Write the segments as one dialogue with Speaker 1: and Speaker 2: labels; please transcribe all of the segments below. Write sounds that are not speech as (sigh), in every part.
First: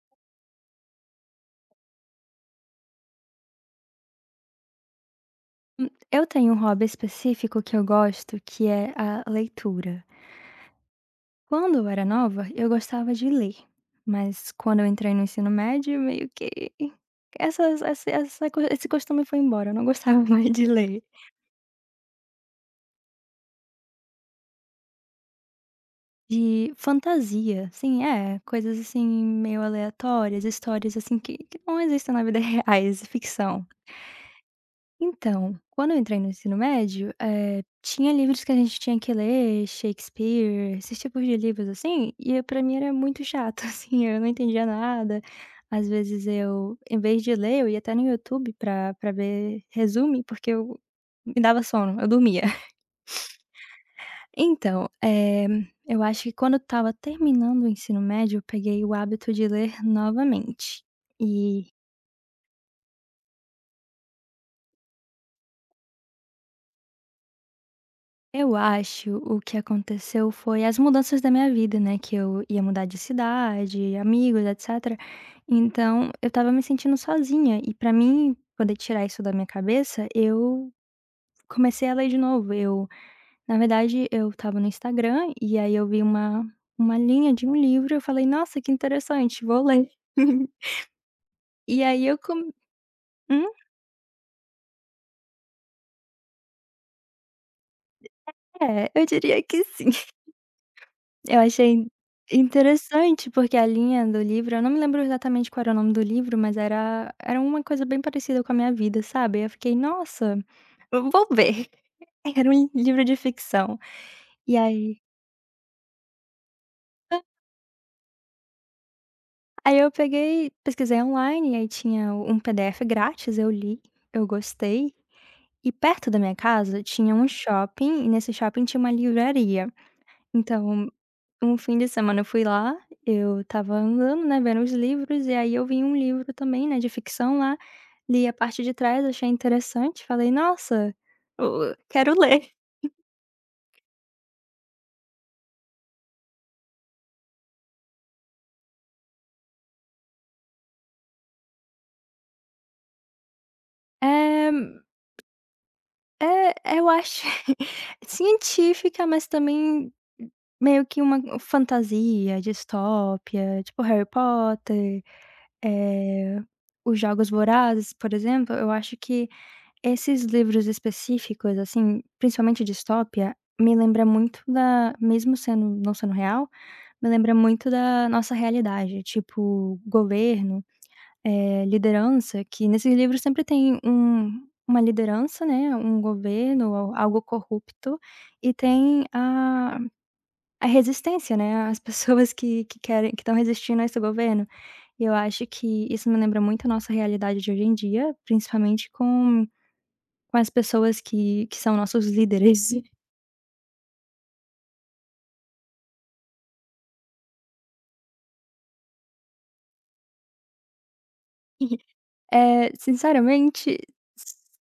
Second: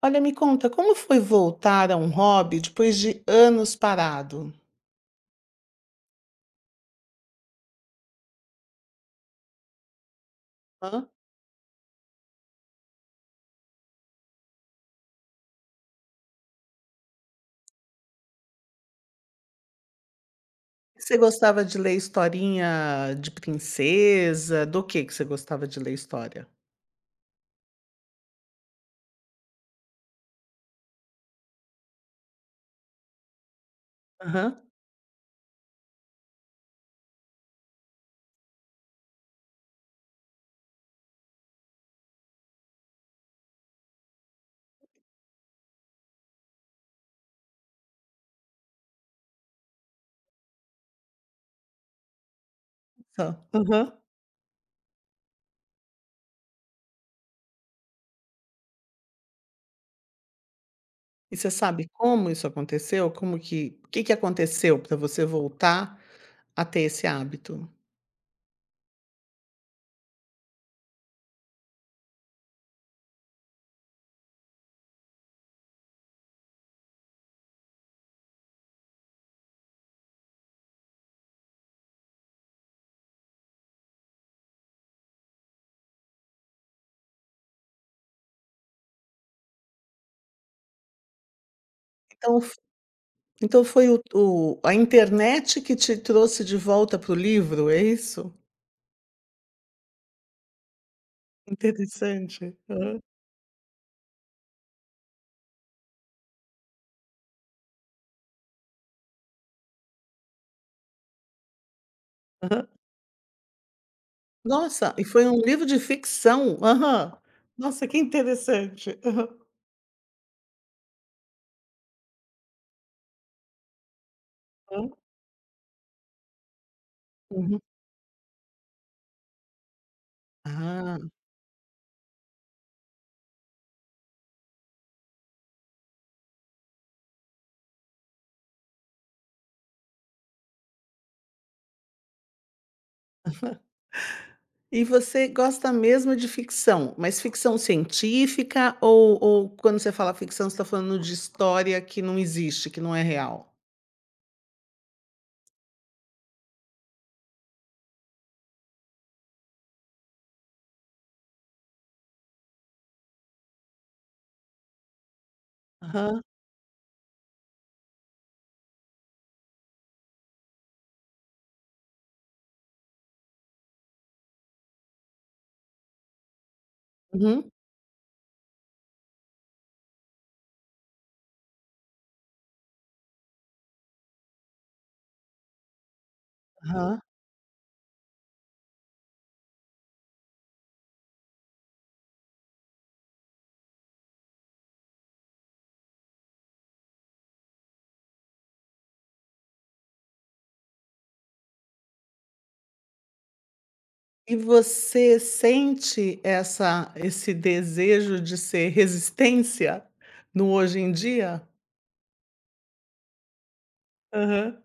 Speaker 1: Olha, me conta, como foi voltar a um hobby depois de anos parado?
Speaker 2: Eu tenho um hobby específico que eu gosto, que é a leitura.
Speaker 1: Hã?
Speaker 2: Quando eu era nova, eu gostava de ler, mas quando eu entrei no ensino médio, meio que essas essa essa co esse costume foi embora, eu não gostava (laughs) mais de ler.
Speaker 1: Você gostava de ler historinha de princesa? Do que você gostava de ler história?
Speaker 2: De fantasia, sim, é, coisas assim meio aleatórias, histórias assim que não existem na vida (laughs) reais, ficção.
Speaker 1: Aham,
Speaker 2: Então, quando eu entrei no ensino médio, tinha livros que a gente tinha que ler, Shakespeare, esses tipos de livros assim, e pra mim era muito chato, (laughs) assim, eu não entendia nada. Às vezes eu, em vez de ler, eu ia até no YouTube pra ver resumo, porque eu me dava sono, eu dormia. (laughs)
Speaker 1: só. Aham.
Speaker 2: Então, eu acho que quando eu estava terminando o ensino médio, eu peguei o hábito de ler novamente.
Speaker 1: E você
Speaker 2: E
Speaker 1: sabe como isso aconteceu? Como que o que que aconteceu para você voltar a ter esse hábito?
Speaker 2: eu acho o que aconteceu foi as mudanças da minha vida, né, que eu ia mudar de cidade, amigos, etc. Então, eu estava me sentindo sozinha e para mim poder tirar isso da minha cabeça, eu comecei a ler de novo. Eu, na verdade, eu estava no Instagram e aí eu vi uma linha de um livro, eu falei: "Nossa, que interessante, vou ler". (laughs) E aí eu
Speaker 1: Então
Speaker 2: com
Speaker 1: f
Speaker 2: hum,
Speaker 1: então foi o a internet que te trouxe de volta para o livro, é isso?
Speaker 2: é, eu diria que sim. Eu achei
Speaker 1: Interessante. Aham,
Speaker 2: interessante, porque a linha do livro eu não me lembro exatamente qual era o nome do livro, mas era uma coisa bem parecida com a minha vida, sabe. Eu fiquei: "Nossa, eu vou ver". (laughs) Era
Speaker 1: aham.
Speaker 2: um livro de ficção. E
Speaker 1: Nossa,
Speaker 2: aí
Speaker 1: e foi um livro de ficção? Aham. Nossa, que interessante.
Speaker 2: eu peguei, pesquisei online, e aí tinha um PDF grátis, eu li, eu
Speaker 1: Aham.
Speaker 2: gostei. E perto da minha casa tinha um
Speaker 1: Uhum.
Speaker 2: shopping, e nesse shopping tinha uma livraria. Então
Speaker 1: Ah,
Speaker 2: um fim de semana eu fui lá, eu estava andando, né, vendo os livros, e aí eu vi um livro também, né, de ficção lá, li a parte de trás, achei interessante, falei: "Nossa, o quero ler".
Speaker 1: e você gosta mesmo de ficção, mas ficção científica ou quando você fala ficção, você está falando de história que não existe, que não é real?
Speaker 2: É é eu acho (laughs) científica, mas também meio que uma fantasia, distópia, tipo Harry Potter,
Speaker 1: Aham.
Speaker 2: eh, Os Jogos Vorazes, por exemplo, eu acho que esses livros específicos, assim, principalmente distópia, me lembra muito da mesmo sendo não sendo real, me lembra
Speaker 1: Uhum.
Speaker 2: muito da nossa realidade, tipo governo, liderança, que nesses livros sempre tem uma liderança, né, um governo, al
Speaker 1: Aham.
Speaker 2: algo corrupto, e tem a resistência, né, as (laughs) pessoas que querem que estão resistindo a esse governo. E eu acho que isso me lembra muito a nossa realidade de hoje em dia, principalmente com as pessoas que são nossos líderes.
Speaker 1: E você sente essa esse desejo de ser resistência no hoje em dia?
Speaker 2: (laughs) Sinceramente,
Speaker 1: Aham.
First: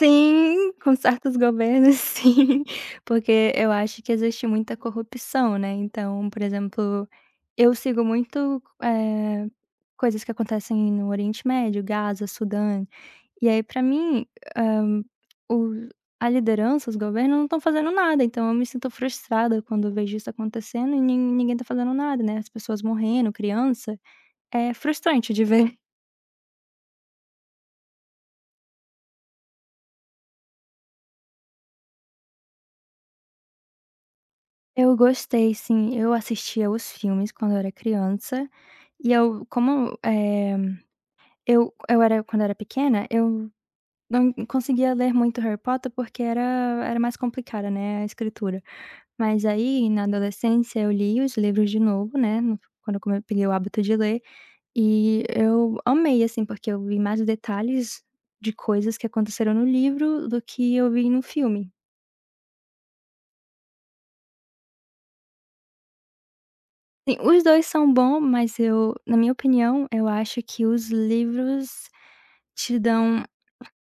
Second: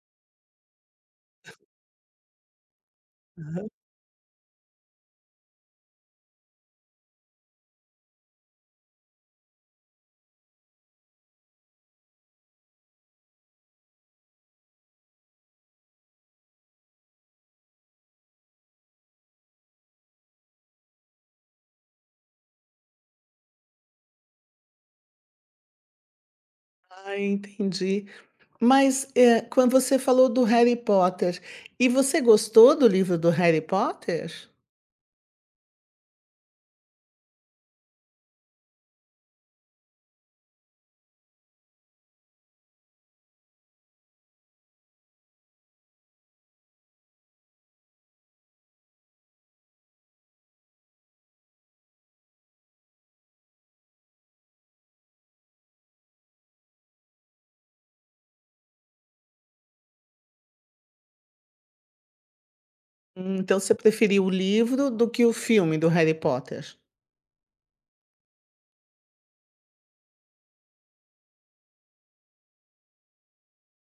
Speaker 2: sim, com certos governos, (laughs) sim, porque eu acho que existe muita corrupção, né. Então, por exemplo, eu sigo muito, coisas que acontecem no Oriente Médio, Gaza, Sudão, e aí pra mim, hã, o a liderança, os governos não estão fazendo nada, então eu me sinto frustrada quando eu vejo isso acontecendo e ninguém tá fazendo nada, né, as pessoas morrendo, criança. É frustrante de ver. (laughs)
Speaker 1: Ah, entendi. Mas, quando você falou do Harry Potter, e você gostou do livro do Harry Potter?
Speaker 2: Eu gostei sim, eu assistia os filmes quando eu era criança, e eu como, eu era quando eu era pequena, eu não conseguia ler muito Harry Potter porque era mais complicada, né, a escritura. Mas aí na adolescência eu li os livros de novo, né, no quando eu come peguei o hábito de ler, e eu amei assim, porque eu vi mais detalhes de coisas que aconteceram no livro do que eu vi no filme.
Speaker 1: Então você preferiu o livro do que o filme do Harry Potter?
Speaker 2: Sim, os 2 são bom, mas eu na minha opinião, eu acho que os livros te dão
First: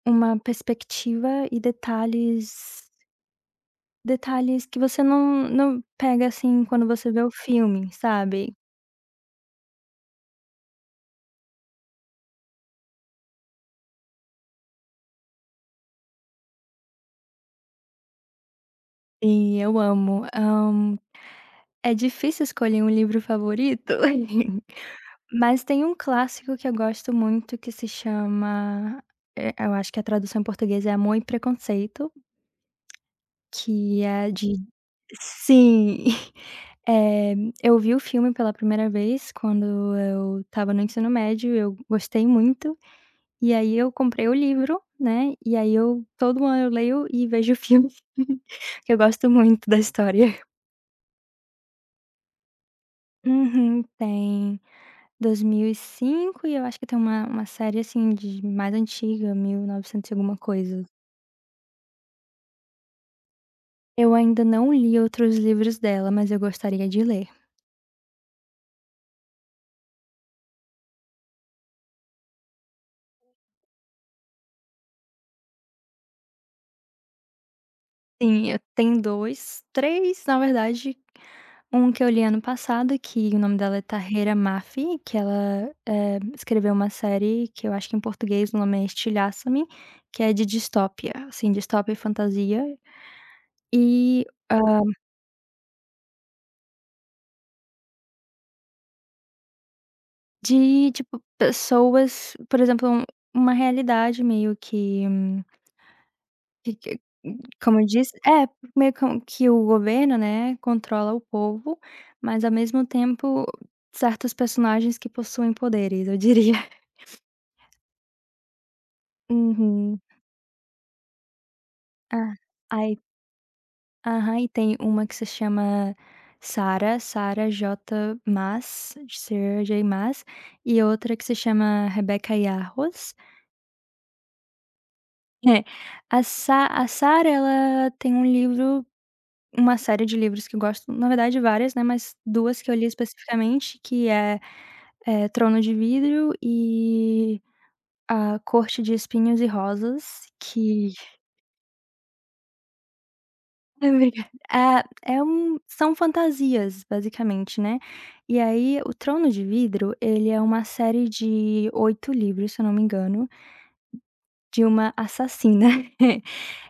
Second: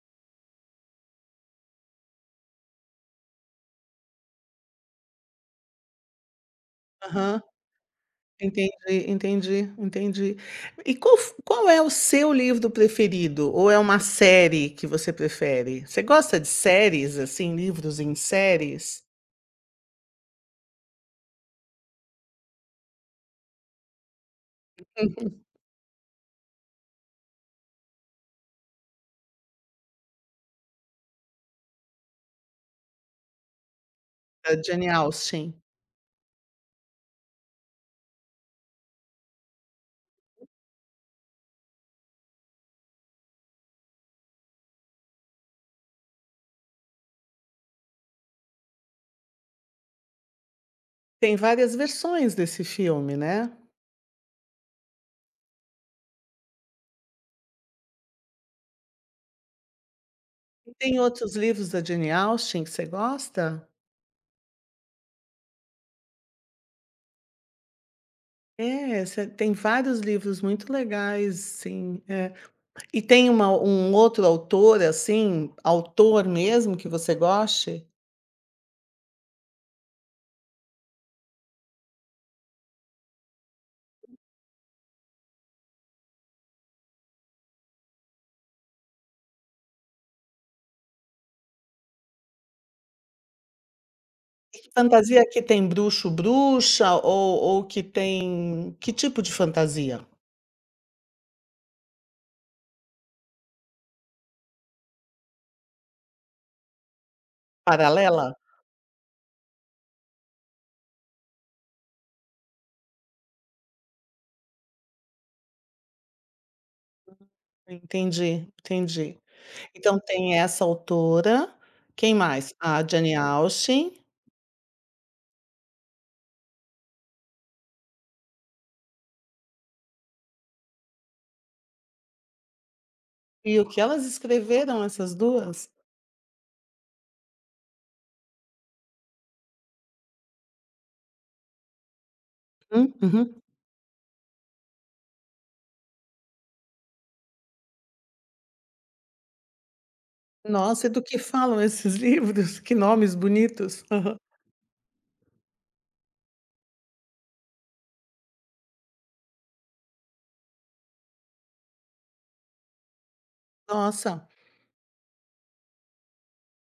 Speaker 2: uma perspectiva e detalhes que você não pega, assim, quando você vê o
Speaker 1: Aham,
Speaker 2: filme, sabe.
Speaker 1: entendi. E qual é o seu livro preferido? Ou é uma série que você prefere? Você gosta de séries, assim, livros em séries?
Speaker 2: E eu amo. É difícil escolher um livro favorito, (laughs) mas tem um clássico que eu gosto muito que se chama, eu acho que a tradução em português é Amor e Preconceito, que é de
Speaker 1: Da Jane Austen.
Speaker 2: sim. (laughs) Eh, eu vi o filme pela primeira vez quando eu estava no ensino médio, eu gostei muito, e aí eu comprei o livro, né, e aí eu todo ano eu leio e vejo o filme, (laughs) que eu gosto muito da história.
Speaker 1: Tem várias versões desse filme, né?
Speaker 2: Uhum, tem 2005 e eu acho que tem uma série, assim, de mais antiga, 1900 e alguma
Speaker 1: E
Speaker 2: coisa.
Speaker 1: tem outros livros da Jane Austen que você gosta?
Speaker 2: Eu ainda não li outros livros dela, mas eu gostaria de ler.
Speaker 1: É, você tem vários livros muito legais, sim, é. E tem uma um outro autor, assim, autor mesmo que você goste?
Speaker 2: Sim, eu tem 2 3 na verdade. Um que eu li ano passado, que o nome dela é Tahereh Mafi, que ela, escreveu uma série que eu acho que em português o nome é Estilhaça-me, que é de distópia, assim, distópia e fantasia, e,
Speaker 1: E que
Speaker 2: hã,
Speaker 1: fantasia que tem bruxo, bruxa ou que tem que tipo de fantasia?
Speaker 2: de, tipo, pessoas, por exemplo, um uma realidade meio que que como eu disse
Speaker 1: Paralela?
Speaker 2: é, meio com que o governo, né, controla o povo, mas ao mesmo tempo certos personagens que possuem poderes, eu diria. (laughs)
Speaker 1: Entendi, entendi. Então
Speaker 2: Uhum.
Speaker 1: tem essa autora, quem
Speaker 2: Ah,
Speaker 1: mais? A
Speaker 2: ai
Speaker 1: Jane Austen,
Speaker 2: aham, e tem uma que se chama Sara, Sara J. Mas, Sarah J. Mas, e outra que se chama Rebeca Yarros. (laughs)
Speaker 1: e o que elas escreveram essas
Speaker 2: É,
Speaker 1: 2?
Speaker 2: a Sa a Sara, ela tem um livro uma série de livros que eu gosto, na verdade várias, né, mas 2 que eu li
Speaker 1: Uhum, uhum.
Speaker 2: especificamente, que é, Trono de Vidro e A Corte de Espinhos e Rosas,
Speaker 1: Nossa, e
Speaker 2: que
Speaker 1: do que falam esses (laughs) livros? Que nomes
Speaker 2: (laughs)
Speaker 1: bonitos.
Speaker 2: é
Speaker 1: Aham.
Speaker 2: verdade. Ah, é um são fantasias, basicamente, né. E aí, o Trono de Vidro, ele é uma série de 8 livros, se eu não me engano,
Speaker 1: Nossa.
Speaker 2: de uma assassina. (laughs)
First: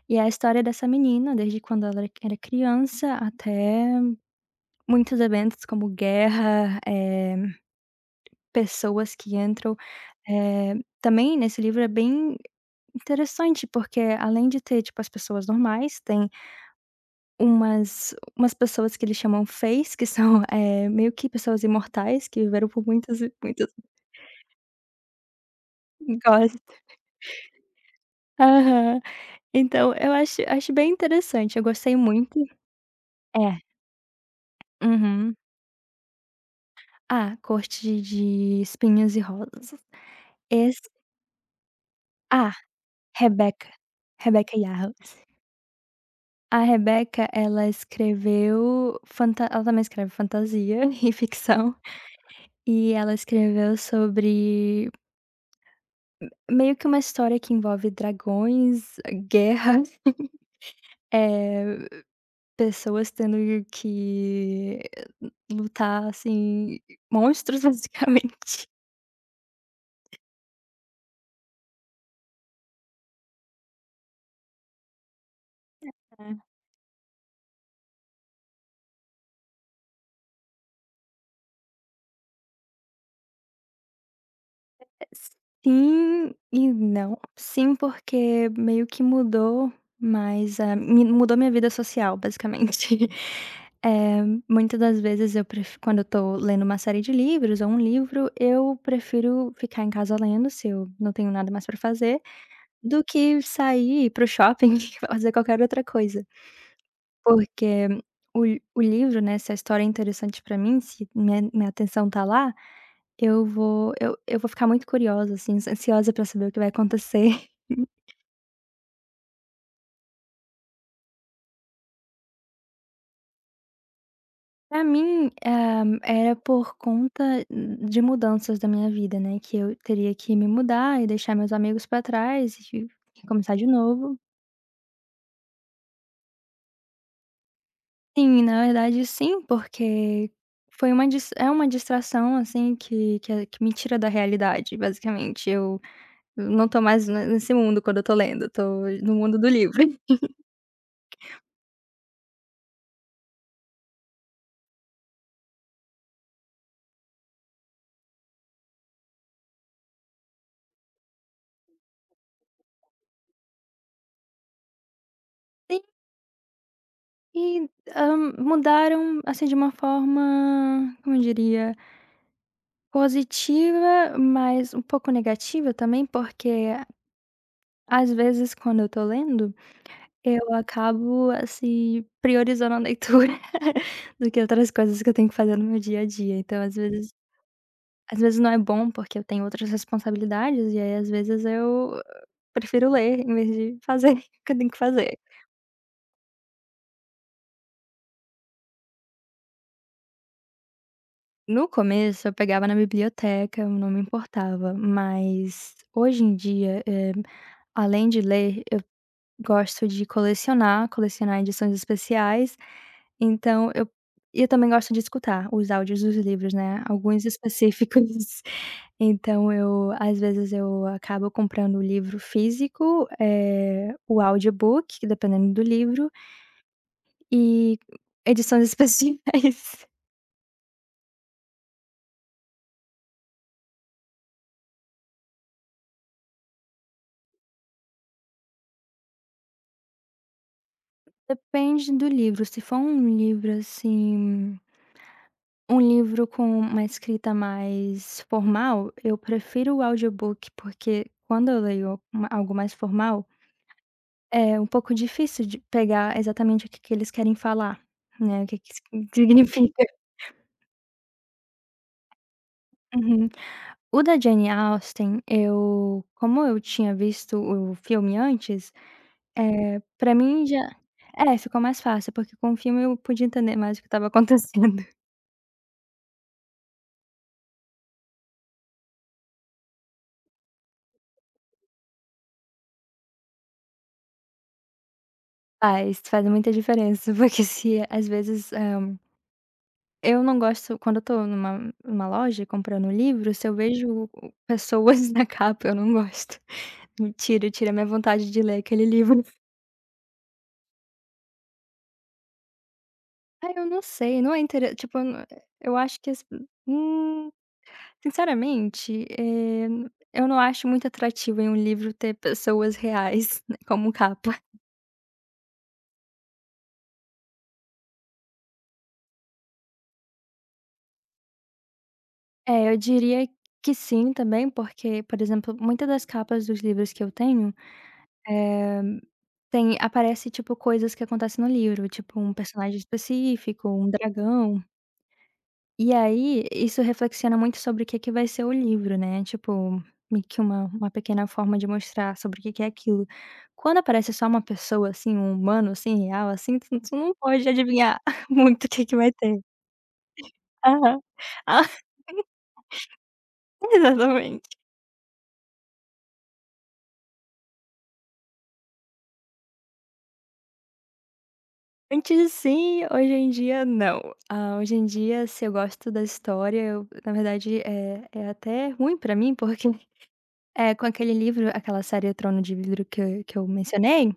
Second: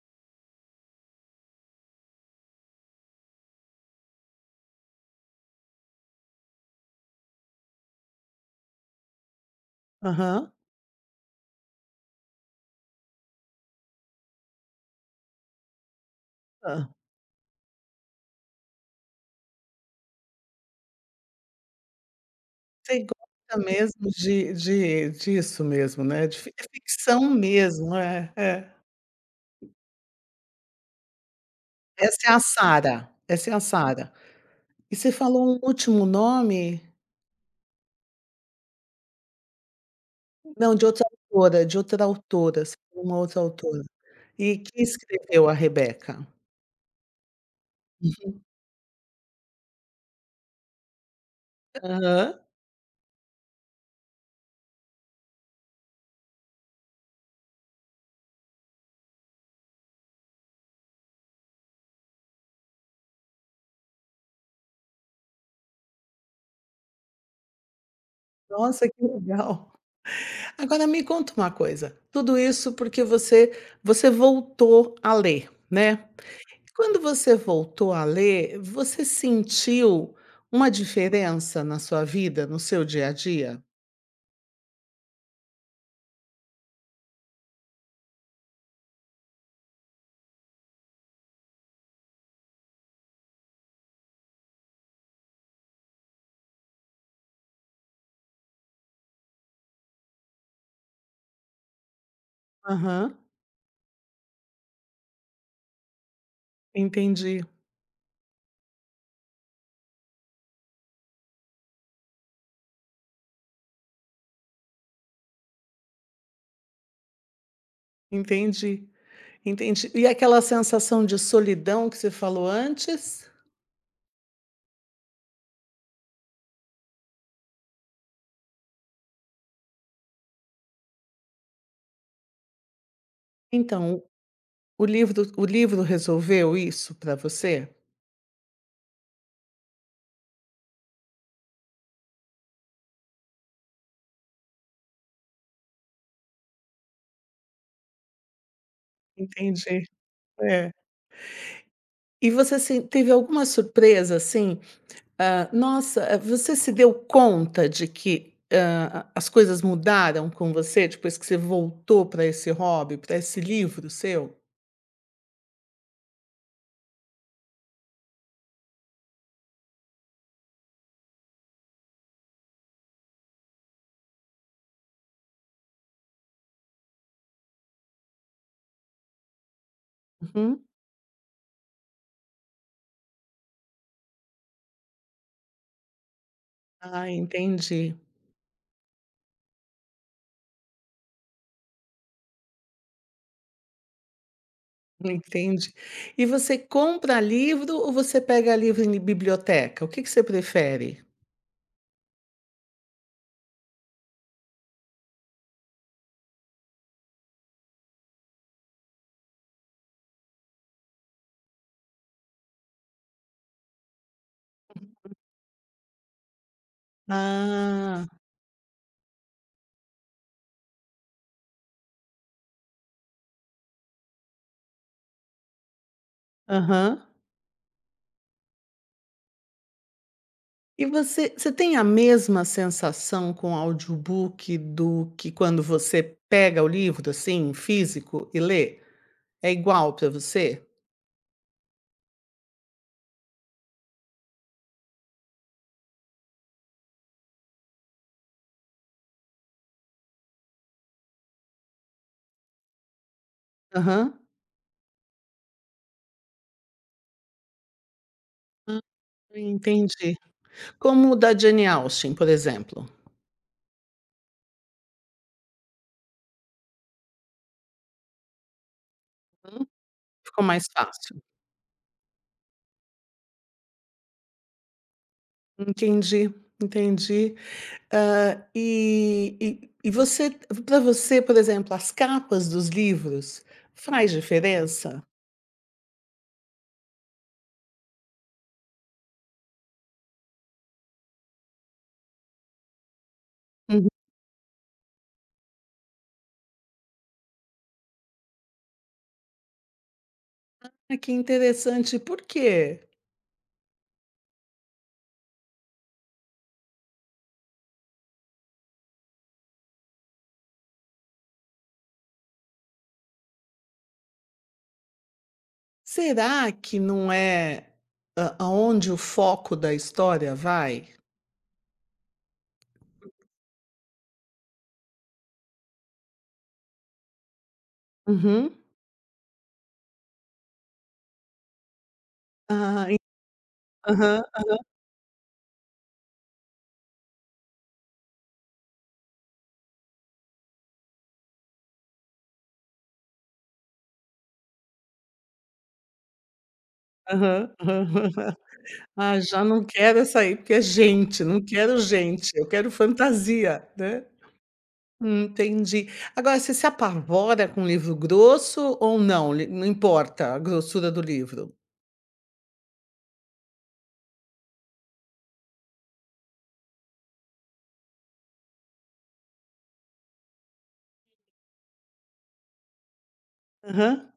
Speaker 2: E é a história dessa menina, desde quando ela era criança até muitos eventos como guerra, pessoas que entram.
Speaker 1: Aham.
Speaker 2: Eh, também nesse livro é bem interessante, porque além de ter, tipo, as pessoas normais, tem
Speaker 1: Hã.
Speaker 2: Umas pessoas que eles chamam Fays, que são, (laughs) meio que pessoas imortais que viveram por
Speaker 1: Você
Speaker 2: muitas e
Speaker 1: gosta
Speaker 2: muitas
Speaker 1: mesmo de disso mesmo,
Speaker 2: (laughs)
Speaker 1: né, de fi é
Speaker 2: gosto.
Speaker 1: ficção mesmo, é, é.
Speaker 2: Aham. Então eu acho bem interessante, eu gostei
Speaker 1: Essa é
Speaker 2: muito.
Speaker 1: a Sarah, essa é
Speaker 2: É,
Speaker 1: a Sarah. E você
Speaker 2: uhum.
Speaker 1: falou um último nome
Speaker 2: Ah, corte de Espinhos e Rosas.
Speaker 1: não,
Speaker 2: Esse
Speaker 1: de outra autora,
Speaker 2: ah,
Speaker 1: você falou uma outra
Speaker 2: Rebecca,
Speaker 1: autora.
Speaker 2: Rebecca
Speaker 1: E quem
Speaker 2: Yarros.
Speaker 1: escreveu a Rebeca?
Speaker 2: A Rebecca, ela escreveu fanta ela também escreve fantasia (laughs) e ficção,
Speaker 1: Aham.
Speaker 2: e ela escreveu sobre meio que uma história que envolve dragões, guerra, (laughs) eh, pessoas tendo que lutar, assim, monstros (laughs) basicamente.
Speaker 1: Nossa, que legal. Agora me conta uma coisa, tudo isso porque você voltou a ler, né.
Speaker 2: É.
Speaker 1: Quando você voltou a ler, você sentiu uma diferença na sua vida, no seu dia a dia?
Speaker 2: Sim e não. Sim, porque meio que mudou mas a mi mudou minha vida social basicamente. (laughs) Muita das vezes eu pref quando eu tô lendo uma série de livros ou um livro, eu prefiro ficar em casa lendo se eu não tenho nada mais pra fazer. Do
Speaker 1: Aham,
Speaker 2: que sair, para o shopping, (laughs) fazer qualquer outra coisa.
Speaker 1: entendi,
Speaker 2: Porque o livro, né, se a história é interessante para mim, se minha atenção tá lá, eu vou eu vou ficar muito curiosa, assim, ansiosa para saber o que vai acontecer. (laughs)
Speaker 1: entendi, entendi. E aquela sensação de solidão que você falou antes?
Speaker 2: Para mim, era por conta de mudanças da minha vida, né, que eu teria que me mudar e deixar meus amigos para trás e começar de
Speaker 1: Então,
Speaker 2: novo.
Speaker 1: o livro resolveu isso para você?
Speaker 2: Sim, na verdade sim, porque foi uma dis é uma distração, assim, que é que me tira da realidade, basicamente. Eu não tô mais ne nesse mundo quando eu tô lendo, tô no mundo do livro.
Speaker 1: Entendi,
Speaker 2: (laughs)
Speaker 1: é. E você se teve alguma surpresa, assim, ah, nossa, ah, você se deu conta de que, as coisas mudaram com você depois que você voltou para esse hobby, para esse livro seu?
Speaker 2: Sim, e, mudaram, assim, de uma forma, como eu diria, positiva, mas um pouco negativa também, porque às vezes quando eu tô lendo, eu
Speaker 1: Uhum.
Speaker 2: acabo, assim, priorizando a leitura (laughs) do que outras coisas que eu tenho que fazer no meu dia a dia. Então, às
Speaker 1: Ah,
Speaker 2: vezes às vezes não é bom, porque eu tenho outras responsabilidades, e aí às vezes eu prefiro ler em vez de fazer (laughs) o que eu tenho que fazer.
Speaker 1: entendi. E você compra livro ou você pega livro em biblioteca? O que que você prefere?
Speaker 2: No começo eu pegava na biblioteca, eu não me importava, mas hoje em dia, além de ler, eu gosto de colecionar, edições especiais, então eu e eu também gosto de escutar os áudios dos livros, né, alguns (laughs)
Speaker 1: Ah,
Speaker 2: específicos. Então eu às vezes eu acabo comprando o livro físico, o audiobook, dependendo do livro,
Speaker 1: aham.
Speaker 2: e edições especiais. (laughs)
Speaker 1: E você tem a mesma sensação com audiobook do que quando você pega o livro, assim, físico e lê? É igual para você?
Speaker 2: Depende do livro, se for um livro, assim, um livro com uma escrita mais formal, eu prefiro o audiobook, porque quando eu leio uma algo mais formal,
Speaker 1: Aham.
Speaker 2: é um pouco difícil de pegar exatamente o que que eles querem falar, né, o que que
Speaker 1: Ah,
Speaker 2: significa.
Speaker 1: entendi. Como o da Jane Austen, por exemplo.
Speaker 2: (laughs) Uhum. O da Jane Austen, eu como eu tinha visto o filme antes,
Speaker 1: Hum,
Speaker 2: pra
Speaker 1: ficou
Speaker 2: mim já
Speaker 1: mais fácil.
Speaker 2: é, ficou mais fácil, porque com o filme eu podia entender mais o que estava (laughs) acontecendo.
Speaker 1: Entendi, entendi. Hã, e você para você, por exemplo, as capas dos livros faz diferença?
Speaker 2: Faz, faz muita diferença, (laughs) porque se às vezes, eu não gosto quando eu tô numa loja comprando um livro, se eu
Speaker 1: Uhum.
Speaker 2: vejo pessoas (laughs) na capa, eu não gosto. Me tira a minha vontade de ler aquele livro. (laughs)
Speaker 1: Ah, que interessante. Por quê?
Speaker 2: Ah, eu não sei, não é intere tipo, eu acho que as hum. Sinceramente, eu não acho muito atrativo em um livro ter pessoas reais, (laughs) né, como capa.
Speaker 1: Será que não é a aonde o foco da história vai?
Speaker 2: É, eu diria que sim também, porque, por exemplo, muitas das capas dos livros que eu tenho,
Speaker 1: Uhum.
Speaker 2: eh, tem aparece, tipo, coisas que acontecem no livro, tipo um personagem
Speaker 1: Ah, en
Speaker 2: específico, um
Speaker 1: Aham,
Speaker 2: dragão. E aí, isso reflexiona muito sobre o que é que vai ser o livro, né, tipo, meio que uma pequena forma de mostrar sobre o que que é aquilo. Quando aparece só uma pessoa, assim, um humano, assim, real, assim, tu não pode
Speaker 1: aham.
Speaker 2: adivinhar (laughs)
Speaker 1: (laughs)
Speaker 2: muito o que que vai
Speaker 1: Ah,
Speaker 2: ter.
Speaker 1: já não quero essa aí, porque é
Speaker 2: Aham.
Speaker 1: gente, não
Speaker 2: Ah,
Speaker 1: quero
Speaker 2: (laughs)
Speaker 1: gente, eu quero fantasia, né.
Speaker 2: exatamente.
Speaker 1: Entendi. Agora você se apavora com livro grosso ou não, li não importa a grossura do livro?
Speaker 2: Antes sim, hoje em dia não. Ah, hoje em dia, se eu gosto da história, eu na verdade, é até ruim pra mim porque é, com aquele livro, aquela série O Trono de Vidro que eu
Speaker 1: Aham,
Speaker 2: mencionei,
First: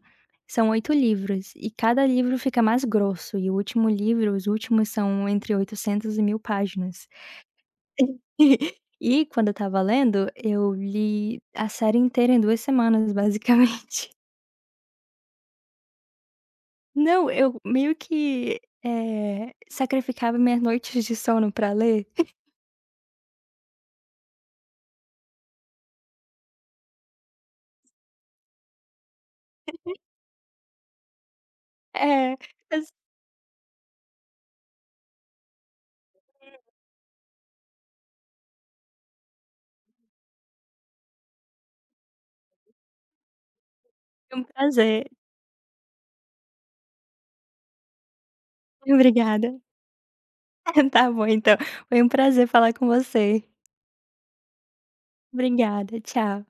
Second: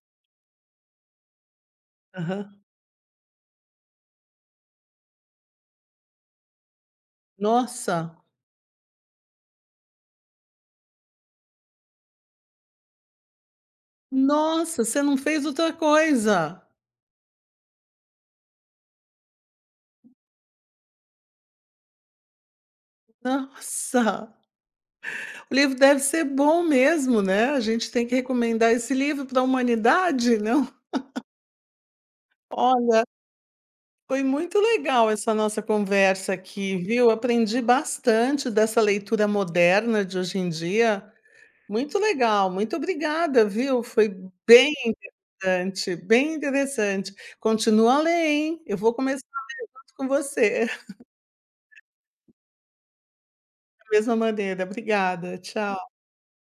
Speaker 2: são 8 livros, e cada livro
Speaker 1: aham.
Speaker 2: fica mais grosso, e o último livro os últimos são entre 800 e 1000 páginas.
Speaker 1: Nossa,
Speaker 2: (laughs) E quando eu estava lendo, eu li a série inteira em 2 semanas, basicamente. (laughs)
Speaker 1: você não fez outra coisa.
Speaker 2: Não, eu meio que, sacrificava minhas noites de sono pra ler.
Speaker 1: Nossa. O livro deve ser bom mesmo, né, a gente tem que recomendar esse livro para a humanidade, (laughs) não?
Speaker 2: É, assim, foi
Speaker 1: Olha, foi muito legal essa nossa conversa aqui, viu, aprendi bastante dessa leitura moderna de hoje em dia, muito legal, muito obrigada, viu, foi
Speaker 2: assim, um
Speaker 1: bem
Speaker 2: prazer.
Speaker 1: dante, bem interessante. Continua a ler, hein, eu vou começar
Speaker 2: Obrigada.
Speaker 1: com você,
Speaker 2: (laughs)
Speaker 1: (laughs) da
Speaker 2: Tá bom então, foi um prazer falar com você.
Speaker 1: mesma maneira. Obrigada, tchau.
Speaker 2: Obrigada, tchau.